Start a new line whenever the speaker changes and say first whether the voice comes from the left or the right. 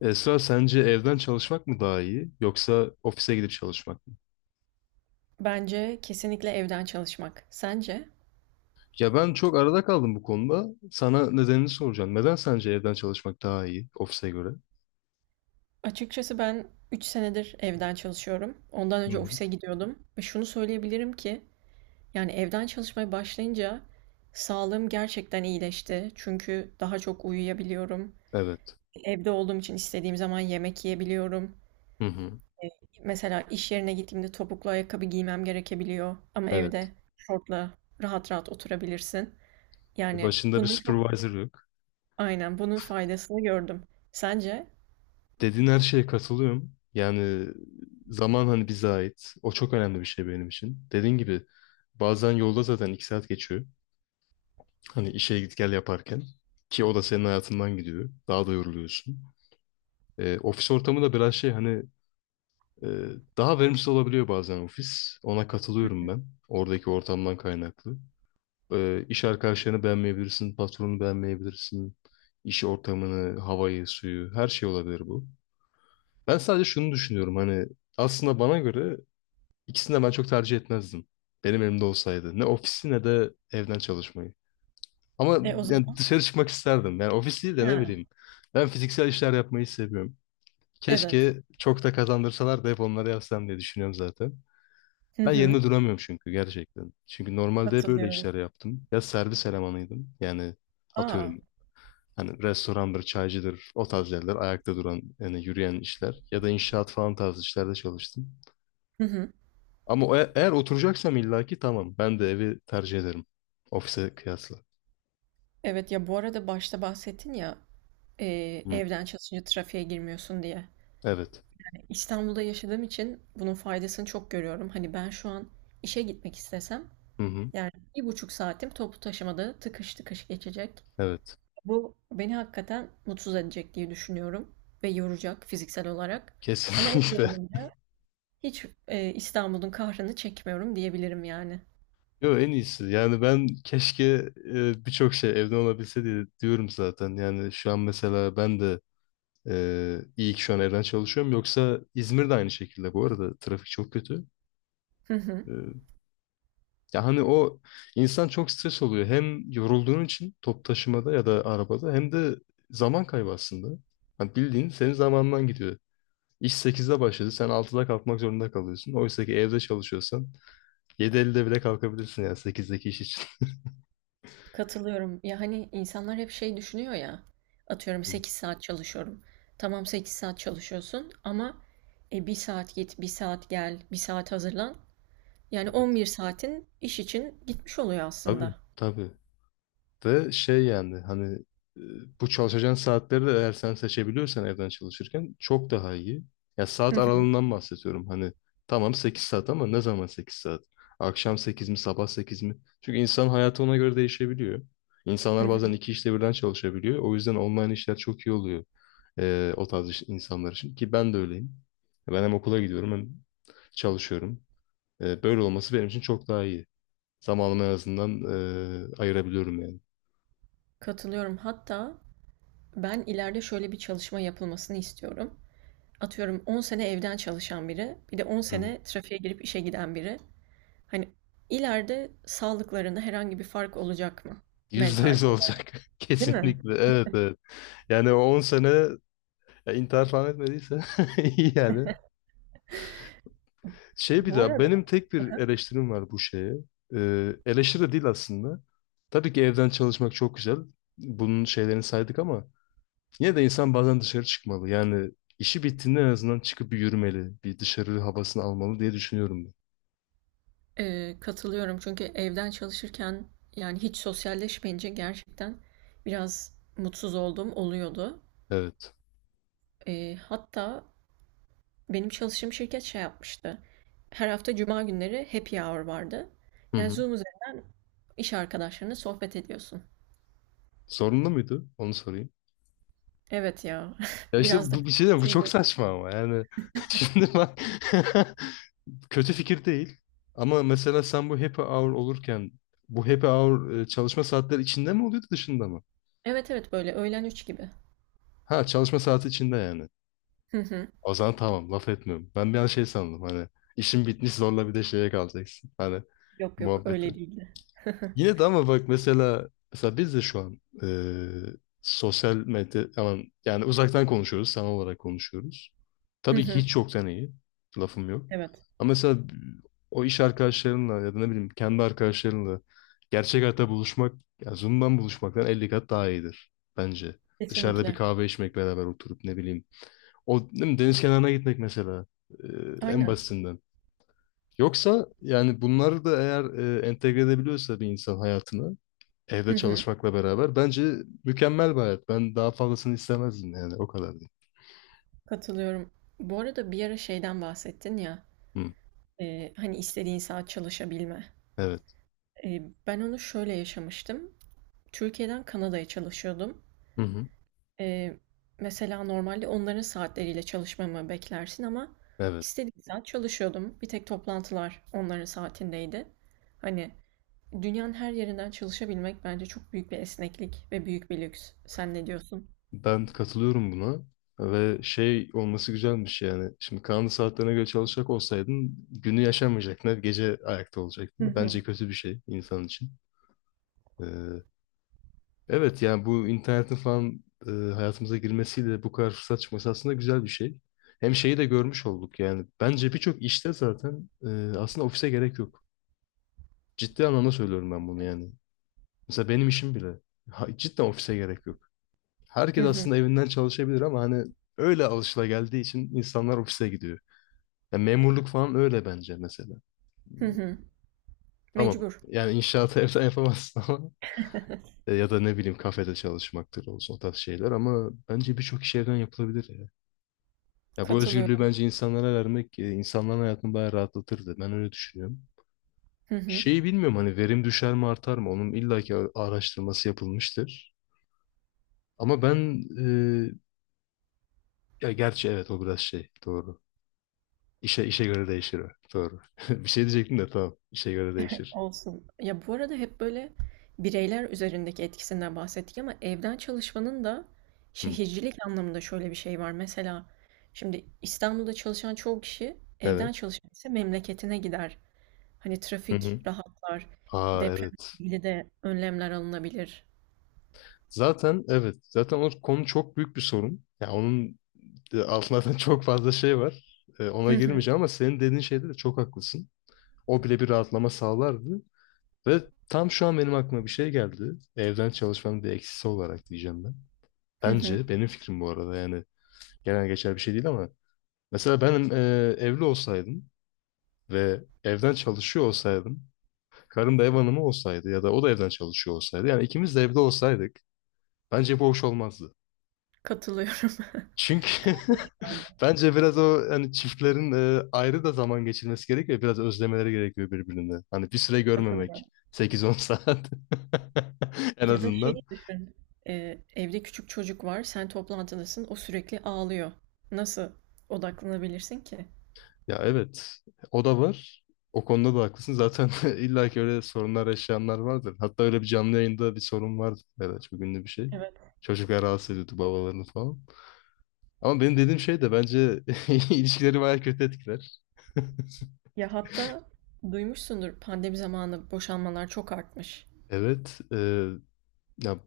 left: Esra sence evden çalışmak mı daha iyi yoksa ofise gidip çalışmak mı?
right: Bence kesinlikle evden çalışmak. Sence?
left: Ya ben çok arada kaldım bu konuda. Sana nedenini soracağım. Neden sence evden çalışmak daha iyi ofise göre?
right: Açıkçası ben 3 senedir evden çalışıyorum. Ondan
left: Hı
right: önce
left: hı.
right: ofise gidiyordum. Ve şunu söyleyebilirim ki yani evden çalışmaya başlayınca sağlığım gerçekten iyileşti. Çünkü daha çok uyuyabiliyorum.
left: Evet.
right: Evde olduğum için istediğim zaman yemek yiyebiliyorum.
left: Hı hı.
right: Mesela iş yerine gittiğimde topuklu ayakkabı giymem gerekebiliyor. Ama evde
left: Evet.
right: şortla rahat rahat oturabilirsin. Yani
left: Başında bir
right: bunun çok
left: supervisor yok.
right: aynen bunun faydasını gördüm. Sence?
left: Dediğin her şeye katılıyorum. Yani zaman hani bize ait. O çok önemli bir şey benim için. Dediğin gibi bazen yolda zaten 2 saat geçiyor. Hani işe git gel yaparken. Ki o da senin hayatından gidiyor. Daha da yoruluyorsun. Ofis ortamı da biraz şey hani. Ee, daha verimsiz olabiliyor bazen ofis. Ona katılıyorum ben. Oradaki ortamdan kaynaklı. İş arkadaşlarını beğenmeyebilirsin, patronu beğenmeyebilirsin. İş ortamını, havayı, suyu, her şey olabilir bu. Ben sadece şunu düşünüyorum hani aslında bana göre ikisini de ben çok tercih etmezdim. Benim elimde olsaydı. Ne ofisi ne de evden çalışmayı. Ama
right: E o
left: yani
right: zaman.
left: dışarı çıkmak isterdim. Yani ofis değil de ne
right: Ha.
left: bileyim. Ben fiziksel işler yapmayı seviyorum.
right: Evet.
left: Keşke çok da kazandırsalar da hep onları yapsam diye düşünüyorum zaten.
right: Hı
left: Ben
right: hı.
left: yerinde duramıyorum çünkü gerçekten. Çünkü normalde hep öyle
right: Katılıyorum.
left: işler yaptım. Ya servis elemanıydım. Yani atıyorum
right: A!
left: hani restorandır, çaycıdır, o tarz yerler, ayakta duran, yani yürüyen işler. Ya da inşaat falan tarzı işlerde çalıştım.
right: Hı hı.
left: Ama eğer oturacaksam illaki tamam. Ben de evi tercih ederim. Ofise kıyasla.
right: Evet, ya, bu arada başta bahsettin ya,
left: Hı.
right: evden çalışınca trafiğe girmiyorsun diye.
left: Evet.
right: İstanbul'da yaşadığım için bunun faydasını çok görüyorum. Hani, ben şu an işe gitmek istesem,
left: Hı hı.
right: yani, 1,5 saatim toplu taşımada tıkış tıkış geçecek.
left: Evet.
right: Bu beni hakikaten mutsuz edecek diye düşünüyorum ve yoracak fiziksel olarak. Ama evde
left: Kesinlikle.
right: olunca hiç, İstanbul'un kahrını çekmiyorum diyebilirim yani.
left: Yo en iyisi. Yani ben keşke birçok şey evden olabilse diye diyorum zaten. Yani şu an mesela ben de. İyi ki şu an evden çalışıyorum. Yoksa İzmir'de aynı şekilde bu arada. Trafik çok kötü. Ee, ya hani o insan çok stres oluyor. Hem yorulduğun için top taşımada ya da arabada hem de zaman kaybı aslında. Hani bildiğin senin zamanından gidiyor. İş 8'de başladı. Sen 6'da kalkmak zorunda kalıyorsun. Oysa ki evde çalışıyorsan 7.50'de bile kalkabilirsin ya 8'deki iş için.
right: Katılıyorum. Ya hani insanlar hep şey düşünüyor ya. Atıyorum
left: Hı,
right: 8 saat çalışıyorum. Tamam 8 saat çalışıyorsun ama 1 saat git, bir saat gel, bir saat hazırlan. Yani on
left: evet.
right: bir saatin iş için gitmiş oluyor
left: Tabii,
right: aslında.
left: tabii. de şey yani hani e, bu çalışacağın saatleri de eğer sen seçebiliyorsan evden çalışırken çok daha iyi. Ya
right: Hı
left: saat
right: hı,
left: aralığından bahsediyorum. Hani tamam 8 saat ama ne zaman 8 saat? Akşam 8 mi sabah 8 mi? Çünkü insan hayatı ona göre değişebiliyor.
right: hı
left: İnsanlar bazen
right: hı.
left: iki işte birden çalışabiliyor. O yüzden online işler çok iyi oluyor o tarz insanlar için. Ki ben de öyleyim. Ben hem okula gidiyorum hem çalışıyorum. Böyle olması benim için çok daha iyi. Zamanımı en azından ayırabiliyorum yani.
right: Katılıyorum. Hatta ben ileride şöyle bir çalışma yapılmasını istiyorum. Atıyorum 10 sene evden çalışan biri, bir de 10 sene trafiğe girip işe giden biri. Hani ileride sağlıklarında herhangi bir fark olacak mı?
left: Yüzde
right: Mental.
left: yüz olacak.
right: Değil mi?
left: Kesinlikle. Evet, evet. Yani o 10 sene ya, intihar falan etmediyse iyi yani. Şey bir
right: Bu
left: daha
right: arada
left: benim tek bir eleştirim var bu şeye. Eleştiri de değil aslında. Tabii ki evden çalışmak çok güzel. Bunun şeylerini saydık ama yine de insan bazen dışarı çıkmalı. Yani işi bittiğinde en azından çıkıp bir yürümeli. Bir dışarı havasını almalı diye düşünüyorum ben.
right: Katılıyorum çünkü evden çalışırken, yani, hiç sosyalleşmeyince gerçekten biraz mutsuz olduğum oluyordu.
left: Evet.
right: Hatta benim çalıştığım şirket şey yapmıştı, her hafta cuma günleri happy hour vardı.
left: Hı
right: Yani,
left: hı.
right: Zoom üzerinden iş arkadaşlarınla sohbet ediyorsun.
left: Sorunlu muydu? Onu sorayım.
right: Evet ya,
left: Ya işte
right: biraz da.
left: bu bir şey diyeyim, bu çok saçma ama yani şimdi bak. Kötü fikir değil. Ama mesela sen bu happy hour olurken bu happy hour çalışma saatleri içinde mi oluyordu dışında mı?
right: Evet, evet, böyle öğlen 3 gibi.
left: Ha çalışma saati içinde yani.
right: Hı hı.
left: O zaman tamam laf etmiyorum. Ben bir an şey sandım hani işin bitmiş zorla bir de şeye kalacaksın. Hani
right: Yok, yok,
left: muhabbeti.
right: öyle değildi.
left: Yine de ama bak mesela biz de şu an sosyal medya aman, yani uzaktan konuşuyoruz, sanal olarak konuşuyoruz.
right: Hı
left: Tabii ki
right: hı.
left: hiç yoktan iyi. Lafım yok.
right: Evet,
left: Ama mesela o iş arkadaşlarınla ya da ne bileyim kendi arkadaşlarınla gerçek hayatta buluşmak, ya Zoom'dan buluşmaktan 50 kat daha iyidir bence. Dışarıda bir
right: kesinlikle.
left: kahve içmek beraber oturup ne bileyim. O değil mi, deniz kenarına gitmek mesela, eee, en
right: Aynen.
left: basitinden. Yoksa yani bunları da eğer entegre edebiliyorsa bir insan hayatına,
right: Hı
left: evde
right: hı.
left: çalışmakla beraber bence mükemmel bir hayat. Ben daha fazlasını istemezdim yani o kadar diyeyim.
right: Katılıyorum. Bu arada bir ara şeyden bahsettin ya,
left: Hı,
right: Hani, istediğin saat çalışabilme.
left: evet.
right: Ben onu şöyle yaşamıştım. Türkiye'den Kanada'ya çalışıyordum.
left: Hı hı.
right: Eee, mesela normalde onların saatleriyle çalışmamı beklersin ama
left: Evet.
right: istediğim saat çalışıyordum. Bir tek toplantılar onların saatindeydi. Hani, dünyanın her yerinden çalışabilmek bence çok büyük bir esneklik ve büyük bir lüks. Sen ne diyorsun?
left: Ben katılıyorum buna. Ve şey olması güzelmiş yani. Şimdi kanun saatlerine göre çalışacak olsaydın günü yaşamayacaktın. Hep gece ayakta
right: Hı
left: olacaktın.
right: hı.
left: Bence kötü bir şey insan için. Ee, evet yani bu internetin falan hayatımıza girmesiyle bu kadar fırsat çıkması aslında güzel bir şey. Hem şeyi de görmüş olduk yani. Bence birçok işte zaten aslında ofise gerek yok. Ciddi anlamda söylüyorum ben bunu yani. Mesela benim işim bile. Ha, cidden ofise gerek yok.
right: Hı
left: Herkes
right: hı.
left: aslında evinden çalışabilir ama hani öyle alışılageldiği için insanlar ofise gidiyor. Ya memurluk falan öyle bence mesela.
right: Hı hı.
left: Tamam.
right: Mecbur.
left: Yani inşaatı evden yapamazsın ama ya da ne bileyim kafede çalışmaktır olsun o tarz şeyler ama bence birçok iş evden yapılabilir ya. Ya bu özgürlüğü
right: Katılıyorum.
left: bence insanlara vermek insanların hayatını bayağı rahatlatırdı. Ben öyle düşünüyorum.
right: Hı hı.
left: Şeyi bilmiyorum hani verim düşer mi artar mı? Onun illaki araştırması yapılmıştır. Ama ben ya gerçi evet o biraz şey doğru. İşe göre değişir o. Doğru. Bir şey diyecektim de tamam. İşe göre değişir.
right: Olsun. Ya bu arada hep böyle bireyler üzerindeki etkisinden bahsettik ama evden çalışmanın da
left: Hı.
right: şehircilik anlamında şöyle bir şey var. Mesela şimdi İstanbul'da çalışan çoğu kişi evden
left: Evet.
right: çalışan ise memleketine gider. Hani
left: Hı
right: trafik
left: hı.
right: rahatlar,
left: Aa
right: depremle
left: evet.
right: ilgili de önlemler alınabilir.
left: Zaten evet. Zaten o konu çok büyük bir sorun. Ya onun altında zaten çok fazla şey var. Ona
right: Hı hı,
left: girmeyeceğim ama senin dediğin şeyde de çok haklısın. O bile bir rahatlama sağlardı. Ve tam şu an benim aklıma bir şey geldi. Evden çalışmanın bir eksisi olarak diyeceğim ben.
right: hı hı.
left: Bence benim fikrim bu arada yani genel geçer bir şey değil ama mesela ben evli olsaydım ve evden çalışıyor olsaydım, karım da ev hanımı olsaydı ya da o da evden çalışıyor olsaydı, yani ikimiz de evde olsaydık bence bu hoş olmazdı.
right: Katılıyorum.
left: Çünkü
right: Katılıyorum.
left: bence biraz o hani çiftlerin ayrı da zaman geçirmesi gerekiyor, biraz özlemeleri gerekiyor birbirini. Hani bir süre görmemek,
right: Katılıyorum.
left: 8-10 saat en
right: Ya da
left: azından.
right: şeyi düşün. Evde küçük çocuk var, sen toplantıdasın, o sürekli ağlıyor. Nasıl odaklanabilirsin ki?
left: Ya evet, o da var. O konuda da haklısın. Zaten illa ki öyle sorunlar yaşayanlar vardır. Hatta öyle bir canlı yayında bir sorun vardı. Evet, çok ünlü bir şey.
right: Evet.
left: Çocuklar rahatsız ediyordu babalarını falan. Ama benim dediğim şey de bence ilişkileri bayağı kötü etkiler.
right: Ya hatta duymuşsundur pandemi zamanı boşanmalar çok artmış.
left: Evet, ya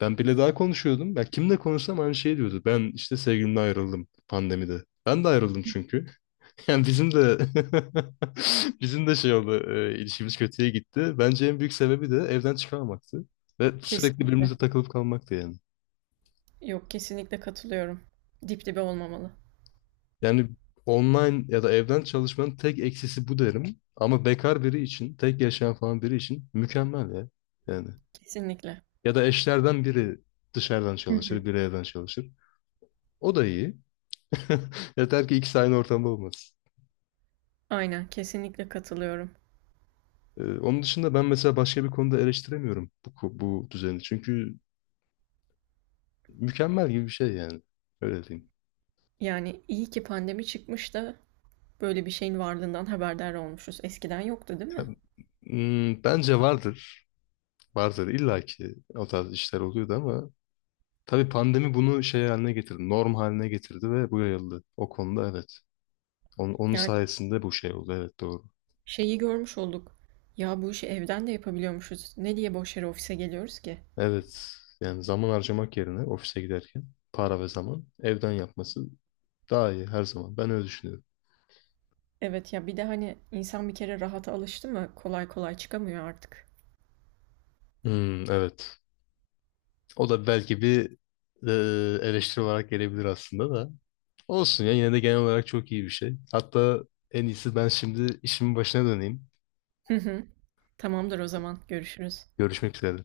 left: ben bile daha konuşuyordum. Ya kimle konuşsam aynı şey diyordu. Ben işte sevgilimle ayrıldım pandemide. Ben de ayrıldım çünkü. Yani bizim de bizim de şey oldu, ilişkimiz kötüye gitti. Bence en büyük sebebi de evden çıkamamaktı ve sürekli
right: Kesinlikle.
left: birbirimize takılıp kalmaktı yani.
right: Yok kesinlikle katılıyorum. Dip dibe olmamalı.
left: Yani online ya da evden çalışmanın tek eksisi bu derim. Ama bekar biri için, tek yaşayan falan biri için mükemmel ya. Yani
right: Kesinlikle.
left: ya da eşlerden biri dışarıdan
right: Hı hı.
left: çalışır, biri evden çalışır. O da iyi. Yeter ki ikisi aynı ortamda olmasın.
right: Aynen kesinlikle katılıyorum.
left: Onun dışında ben mesela başka bir konuda eleştiremiyorum bu düzeni. Çünkü mükemmel gibi bir şey yani. Öyle diyeyim.
right: Yani iyi ki pandemi çıkmış da böyle bir şeyin varlığından haberdar olmuşuz. Eskiden yoktu değil
left: Ya,
right: mi?
left: bence vardır. Vardır. İlla ki o tarz işler oluyordu ama tabii pandemi bunu şey haline getirdi. Norm haline getirdi ve bu yayıldı. O konuda evet. Onun
right: Yani
left: sayesinde bu şey oldu. Evet doğru.
right: şeyi görmüş olduk. Ya bu işi evden de yapabiliyormuşuz. Ne diye boş yere ofise geliyoruz ki?
left: Evet. Yani zaman harcamak yerine ofise giderken para ve zaman evden yapması daha iyi her zaman. Ben öyle düşünüyorum.
right: Evet ya bir de hani insan bir kere rahata alıştı mı kolay kolay çıkamıyor artık.
left: Hmm, evet. O da belki bir eleştiri olarak gelebilir aslında da. Olsun ya yine de genel olarak çok iyi bir şey. Hatta en iyisi ben şimdi işimin başına döneyim.
right: Hı hı. Tamamdır o zaman. Görüşürüz.
left: Görüşmek üzere.